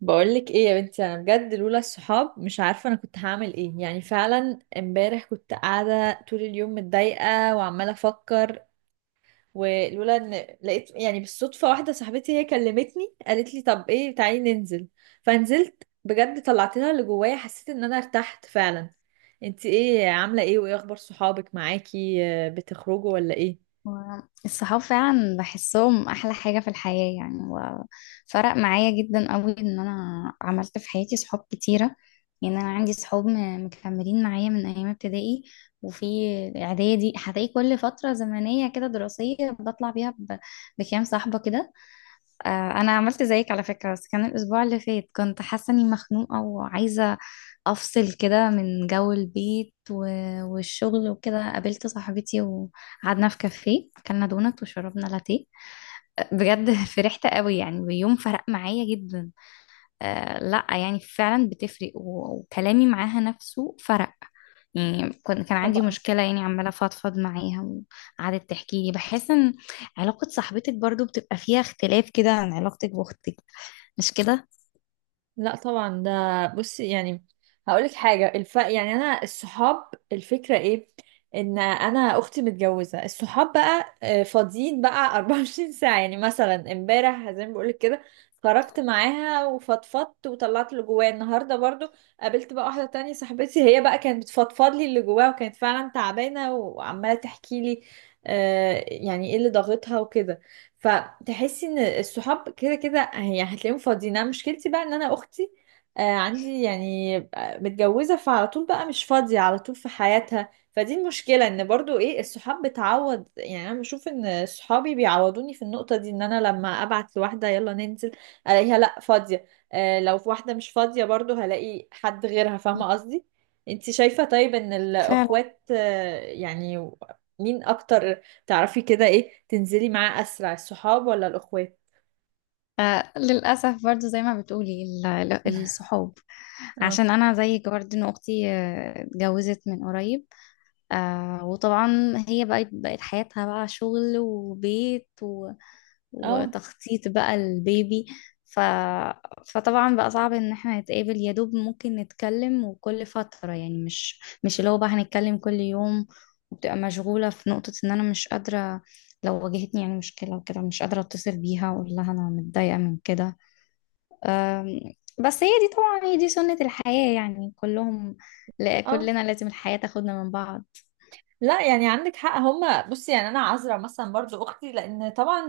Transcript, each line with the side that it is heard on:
right: بقولك ايه يا بنتي؟ انا بجد لولا الصحاب مش عارفه انا كنت هعمل ايه. يعني فعلا امبارح كنت قاعده طول اليوم متضايقه وعماله افكر، ولولا ان لقيت يعني بالصدفه واحده صاحبتي هي كلمتني قالت لي طب ايه تعالي ننزل، فنزلت بجد طلعت لها اللي جوايا، حسيت ان انا ارتحت فعلا. انتي ايه عامله ايه، وايه اخبار صحابك معاكي؟ آه، بتخرجوا ولا ايه؟
left: الصحاب فعلا بحسهم احلى حاجة في الحياة يعني، وفرق معايا جدا قوي ان انا عملت في حياتي صحاب كتيرة. يعني انا عندي صحاب مكملين معايا من ايام ابتدائي، وفي اعدادي هتلاقي كل فترة زمنية كده دراسية بطلع بيها بكام صاحبة كده. آه، انا عملت زيك على فكره، بس كان الاسبوع اللي فات كنت حاسه اني مخنوقه وعايزه افصل كده من جو البيت والشغل وكده، قابلت صاحبتي وقعدنا في كافيه اكلنا دونت وشربنا لاتيه. آه، بجد فرحت قوي يعني، ويوم فرق معايا جدا. آه، لا يعني فعلا بتفرق وكلامي معاها نفسه فرق. يعني كان عندي مشكلة، يعني عمالة أفضفض معاها وقعدت تحكي لي. بحس إن علاقة صاحبتك برضو بتبقى فيها اختلاف كده عن علاقتك بأختك، مش كده؟
right: لا طبعا، ده بصي يعني هقولك حاجة، يعني أنا الصحاب، الفكرة إيه؟ إن أنا أختي متجوزة، الصحاب بقى فاضيين بقى 24 ساعة. يعني مثلا امبارح زي ما بقولك كده خرجت معاها وفضفضت وطلعت اللي جوايا، النهاردة برضو قابلت بقى واحدة تانية صاحبتي، هي بقى كانت بتفضفض لي اللي جواها وكانت فعلا تعبانة وعمالة تحكي لي يعني إيه اللي ضاغطها وكده. فتحسي ان الصحاب كده كده هي هتلاقيهم فاضيين. انا مشكلتي بقى ان انا اختي عندي يعني متجوزة، فعلى طول بقى مش فاضية على طول في حياتها، فدي المشكلة. ان برضو ايه، الصحاب بتعوض. يعني انا بشوف ان صحابي بيعوضوني في النقطة دي، ان انا لما ابعت لواحدة يلا ننزل الاقيها لا فاضية، لو في واحدة مش فاضية برضو هلاقي حد غيرها، فاهمة قصدي؟ انتي شايفة طيب ان
left: فعلا.
right: الاخوات يعني مين اكتر تعرفي كده، ايه تنزلي معاه اسرع، الصحاب ولا الاخوات؟
left: آه، للأسف برضو زي ما بتقولي الصحاب،
right: اه.
left: عشان أنا زيك برضو. إن أختي اتجوزت من قريب. آه، وطبعا هي بقت حياتها بقى شغل وبيت
right: اه.
left: وتخطيط بقى البيبي. ف... فطبعا بقى صعب ان احنا نتقابل، يا دوب ممكن نتكلم وكل فترة، يعني مش اللي هو بقى هنتكلم كل يوم، وبتبقى مشغولة. في نقطة ان انا مش قادرة لو واجهتني يعني مشكلة وكده، مش قادرة اتصل بيها واقول لها انا متضايقة من كده. أم، بس هي دي طبعا، هي دي سنة الحياة يعني كلهم، لا
right: اه،
left: كلنا، لازم الحياة تاخدنا من بعض.
right: لا يعني عندك حق. هما بصي يعني انا عذرة مثلا برضو اختي، لان طبعا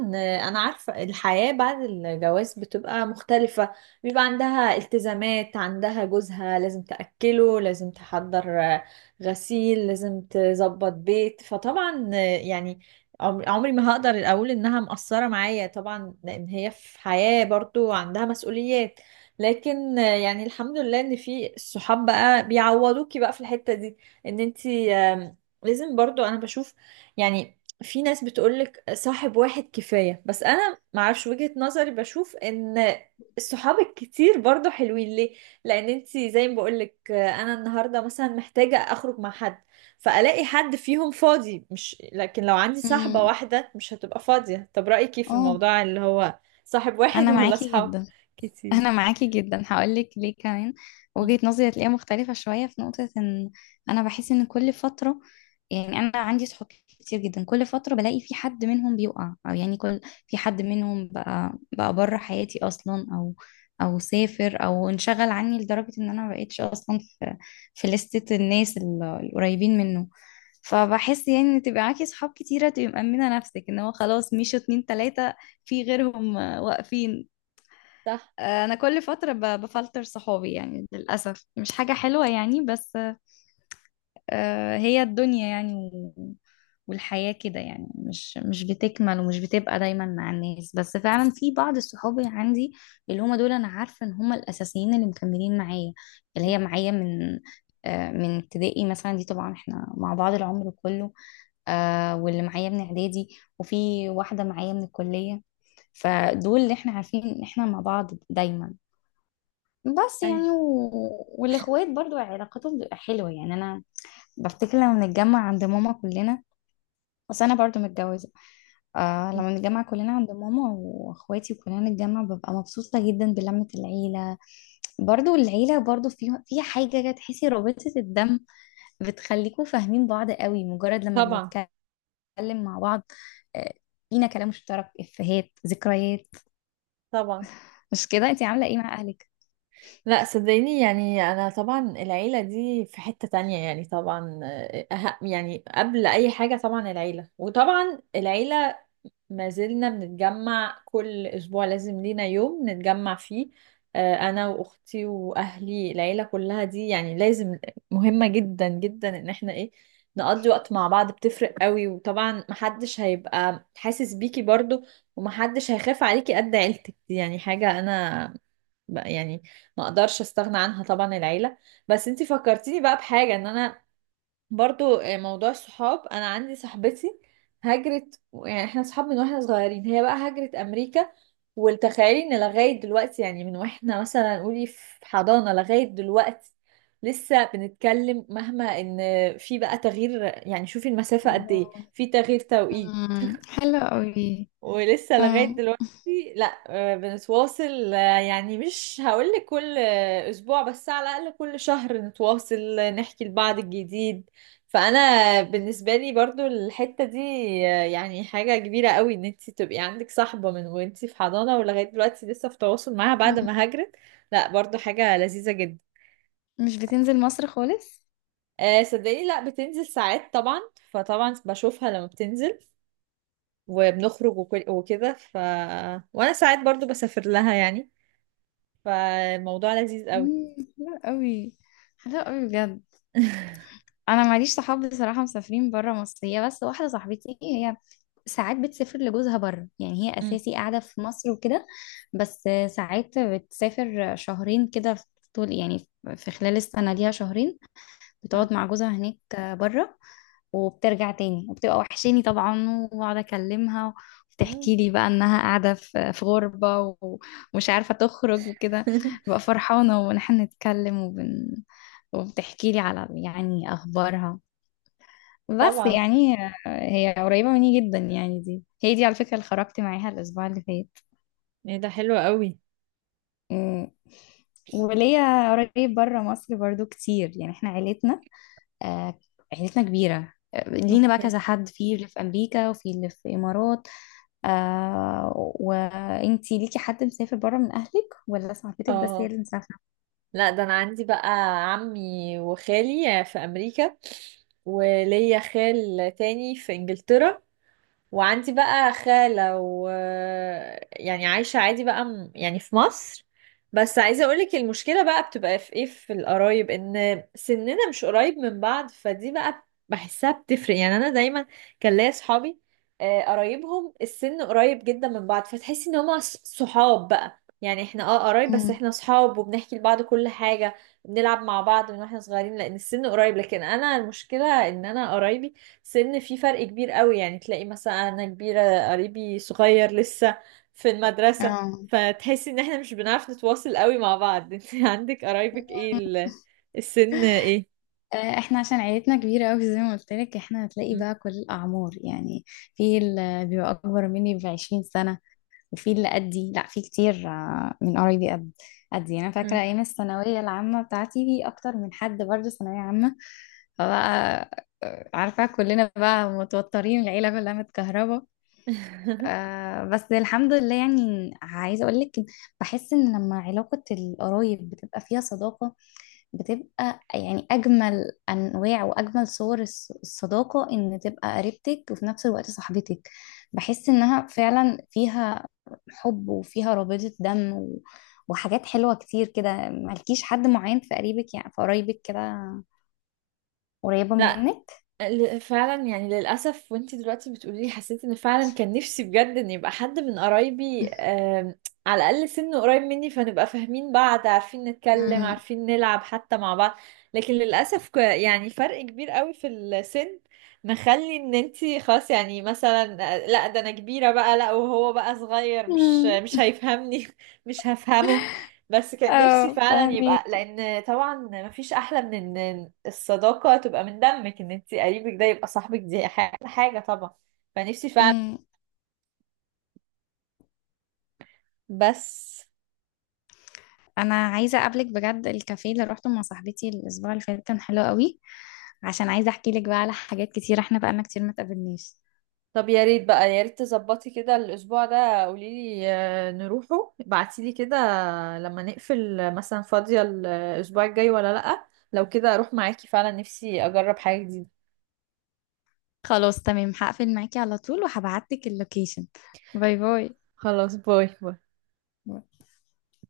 right: انا عارفة الحياة بعد الجواز بتبقى مختلفة. بيبقى عندها التزامات، عندها جوزها، لازم تأكله، لازم تحضر غسيل، لازم تظبط بيت. فطبعا يعني عمري ما هقدر اقول انها مقصرة معايا طبعا، لان هي في حياة برضو عندها مسؤوليات. لكن يعني الحمد لله ان في الصحاب بقى بيعوضوكي بقى في الحتة دي، ان انتي لازم برضو، انا بشوف يعني في ناس بتقولك صاحب واحد كفاية، بس انا معرفش، وجهة نظري بشوف ان الصحاب الكتير برضو حلوين. ليه؟ لان انتي زي ما بقولك، انا النهاردة مثلا محتاجة اخرج مع حد فالاقي حد فيهم فاضي، مش لكن لو عندي صاحبة
left: امم،
right: واحدة مش هتبقى فاضية. طب رأيك ايه في
left: اه،
right: الموضوع اللي هو صاحب واحد
left: انا
right: ولا
left: معاكي
right: صحاب
left: جدا. انا
right: كتير؟
left: معاكي جدا، هقولك ليه كمان.
right: م.
left: وجهة نظري هتلاقيها مختلفة شوية في نقطة ان انا بحس ان كل فترة، يعني انا عندي صحاب كتير جدا، كل فترة بلاقي في حد منهم بيقع، او يعني كل في حد منهم بقى بره حياتي اصلا، او سافر او انشغل عني لدرجة ان انا ما بقتش اصلا في لستة الناس القريبين منه. فبحس يعني ان تبقى معاكي صحاب كتيرة تبقي مأمنة نفسك ان هو خلاص مشوا اتنين تلاتة في غيرهم آه، واقفين.
right: صح.
left: انا كل فتره بفلتر صحابي. يعني للاسف مش حاجه حلوه يعني، بس آه، هي الدنيا يعني والحياه كده. يعني مش بتكمل ومش بتبقى دايما مع الناس، بس فعلا في بعض الصحابي عندي اللي هم دول انا عارفه ان هم الاساسيين اللي مكملين معايا، اللي
right: م.
left: هي معايا من من ابتدائي مثلا. دي طبعا احنا مع بعض العمر كله. آه، واللي معايا من اعدادي، وفي واحده معايا من الكليه. فدول اللي احنا عارفين ان احنا مع بعض دايما. بس
right: أي.
left: يعني والاخوات برضو علاقتهم بتبقى حلوه. يعني انا بفتكر لما بنتجمع عند ماما كلنا، بس انا برضو متجوزه. آه،
right: م.
left: لما نتجمع كلنا عند ماما واخواتي وكلنا نتجمع ببقى مبسوطه جدا بلمه العيله. برضو العيله برضو فيها حاجه كده تحسي رابطه الدم بتخليكوا فاهمين بعض قوي، مجرد لما
right: طبعا.
left: بنتكلم مع بعض آه، فينا كلام مشترك، افيهات، ذكريات.
right: طبعا.
left: مش كده؟ انتي عامله ايه مع اهلك؟
right: لا صدقيني يعني انا طبعا العيله دي في حته تانية يعني. طبعا أه، يعني قبل اي حاجه طبعا العيله، وطبعا العيله ما زلنا بنتجمع كل أسبوع، لازم لينا يوم نتجمع فيه. أنا وأختي وأهلي العيلة كلها دي، يعني لازم، مهمة جدا جدا إن احنا إيه نقضي وقت مع بعض، بتفرق قوي. وطبعا محدش هيبقى حاسس بيكي برضو، ومحدش هيخاف عليكي قد عيلتك دي. يعني حاجة أنا يعني ما اقدرش استغنى عنها طبعا، العيلة. بس انتي فكرتيني بقى بحاجة، ان انا برضو موضوع الصحاب، انا عندي صاحبتي هاجرت. يعني احنا صحاب من واحنا صغيرين، هي بقى هاجرت امريكا. وتخيلي ان لغايه دلوقتي، يعني من واحنا مثلا قولي في حضانه لغايه دلوقتي لسه بنتكلم، مهما ان في بقى تغيير. يعني شوفي المسافه قد ايه،
left: الله.
right: في تغيير توقيت،
left: حلو قوي.
right: ولسه
left: اه،
right: لغاية دلوقتي لا بنتواصل. يعني مش هقولك كل أسبوع، بس على الأقل كل شهر نتواصل، نحكي لبعض الجديد. فأنا بالنسبة لي برضو الحتة دي يعني حاجة كبيرة قوي، إن انتي تبقي عندك صاحبة من وانتي في حضانة ولغاية دلوقتي لسه في تواصل معاها بعد ما هاجرت. لا برضو حاجة لذيذة جدا.
left: مش بتنزل مصر خالص؟
right: صدقيني لا، بتنزل ساعات طبعا، فطبعا بشوفها لما بتنزل وبنخرج وكده. ف وانا ساعات برضو بسافر لها يعني، فالموضوع لذيذ قوي.
left: حلو قوي، حلو قوي بجد. انا معليش صحاب بصراحه مسافرين بره مصر، هي بس واحده صاحبتي هي ساعات بتسافر لجوزها بره. يعني هي
right: أمم.
left: اساسي قاعده في مصر وكده، بس ساعات بتسافر شهرين كده في طول يعني، في خلال السنه ليها شهرين
right: آه.
left: بتقعد مع جوزها هناك بره، وبترجع تاني وبتبقى وحشاني طبعا، واقعد اكلمها
right: أمم.
left: وبتحكي لي بقى انها قاعده في غربه ومش عارفه تخرج وكده. ببقى فرحانه ونحن نتكلم وبتحكي لي على يعني اخبارها. بس
right: طبعا.
left: يعني هي قريبه مني جدا، يعني دي هي دي على فكره اللي خرجت معاها الاسبوع اللي فات.
right: ايه ده حلو قوي
left: أمم. وليا قريب بره مصر برضو كتير، يعني احنا آه، عيلتنا كبيره. آه، لينا بقى
right: اوكي
left: كذا حد، في اللي في امريكا وفي اللي في الامارات. آه، وانتي ليكي حد مسافر بره من اهلك، ولا صاحبتك بس هي
right: اه
left: اللي مسافره؟
right: لا ده انا عندي بقى عمي وخالي في امريكا، وليا خال تاني في انجلترا، وعندي بقى خالة، و يعني عايشة عادي بقى يعني في مصر. بس عايزة اقولك، المشكلة بقى بتبقى في ايه، في القرايب ان سننا مش قريب من بعض، فدي بقى بحسها بتفرق. يعني انا دايما كان ليا صحابي قرايبهم السن قريب جدا من بعض، فتحسي ان هما صحاب بقى. يعني احنا اه قرايب، بس
left: مم.
right: احنا صحاب وبنحكي لبعض كل حاجة، بنلعب مع بعض من واحنا صغيرين لان السن قريب. لكن انا المشكلة ان انا قرايبي سن في فرق كبير قوي، يعني تلاقي مثلا انا كبيرة قريبي صغير لسه في المدرسة،
left: اه.
right: فتحسي ان احنا مش بنعرف نتواصل قوي مع بعض. انت عندك قرايبك ايه، السن ايه؟
left: آه، احنا عشان عيلتنا كبيرة قوي زي ما قلت لك، احنا هتلاقي
right: م-
left: بقى كل الأعمار يعني، في اللي بيبقى أكبر مني بـ20 سنة، وفي اللي قدي، لا في كتير من قرايبي قدي. أنا فاكرة
right: م.
left: أيام الثانوية العامة بتاعتي في أكتر من حد برضه ثانوية عامة، فبقى عارفة كلنا بقى متوترين، العيلة كلها متكهربة. آه، بس الحمد لله، يعني عايزة أقول لك بحس إن لما علاقة القرايب بتبقى فيها صداقة، بتبقى يعني أجمل أنواع وأجمل صور الصداقة، إن تبقى قريبتك وفي نفس الوقت صاحبتك. بحس إنها فعلا فيها حب وفيها رابطة دم وحاجات حلوة كتير كده. مالكيش حد معين في قريبك، يعني في قرايبك كده قريبة منك؟
right: فعلا يعني للأسف، وانتي دلوقتي بتقولي لي حسيت ان فعلا كان نفسي بجد ان يبقى حد من قرايبي على الأقل سنه قريب مني، فنبقى فاهمين بعض، عارفين نتكلم،
left: امم
right: عارفين نلعب حتى مع بعض. لكن للأسف يعني فرق كبير قوي في السن، مخلي ان انتي خلاص يعني مثلا لا ده انا كبيرة بقى، لا وهو بقى صغير، مش
left: امم
right: مش هيفهمني مش هفهمه. بس كان نفسي
left: اه،
right: فعلا يبقى،
left: فاهمك.
right: لان طبعا مفيش احلى من ان الصداقة تبقى من دمك، ان انتي قريبك ده يبقى صاحبك، دي حاجة طبعا. فنفسي فعلا، بس
left: انا عايزه اقابلك بجد، الكافيه اللي روحته مع صاحبتي الاسبوع اللي فات كان حلو قوي. عشان عايزه احكي لك بقى على حاجات كتير، احنا بقالنا كتير ما اتقابلناش.
right: طب يا ريت بقى، يا ريت تظبطي كده الاسبوع ده، قوليلي نروحه، ابعتيلي كده لما نقفل مثلا فاضية الاسبوع الجاي ولا لأ، لو كده اروح معاكي. فعلا نفسي اجرب حاجة جديدة.
left: خلاص، تمام، هقفل معاكي على طول وهبعت لك اللوكيشن. باي باي.
right: خلاص، باي باي.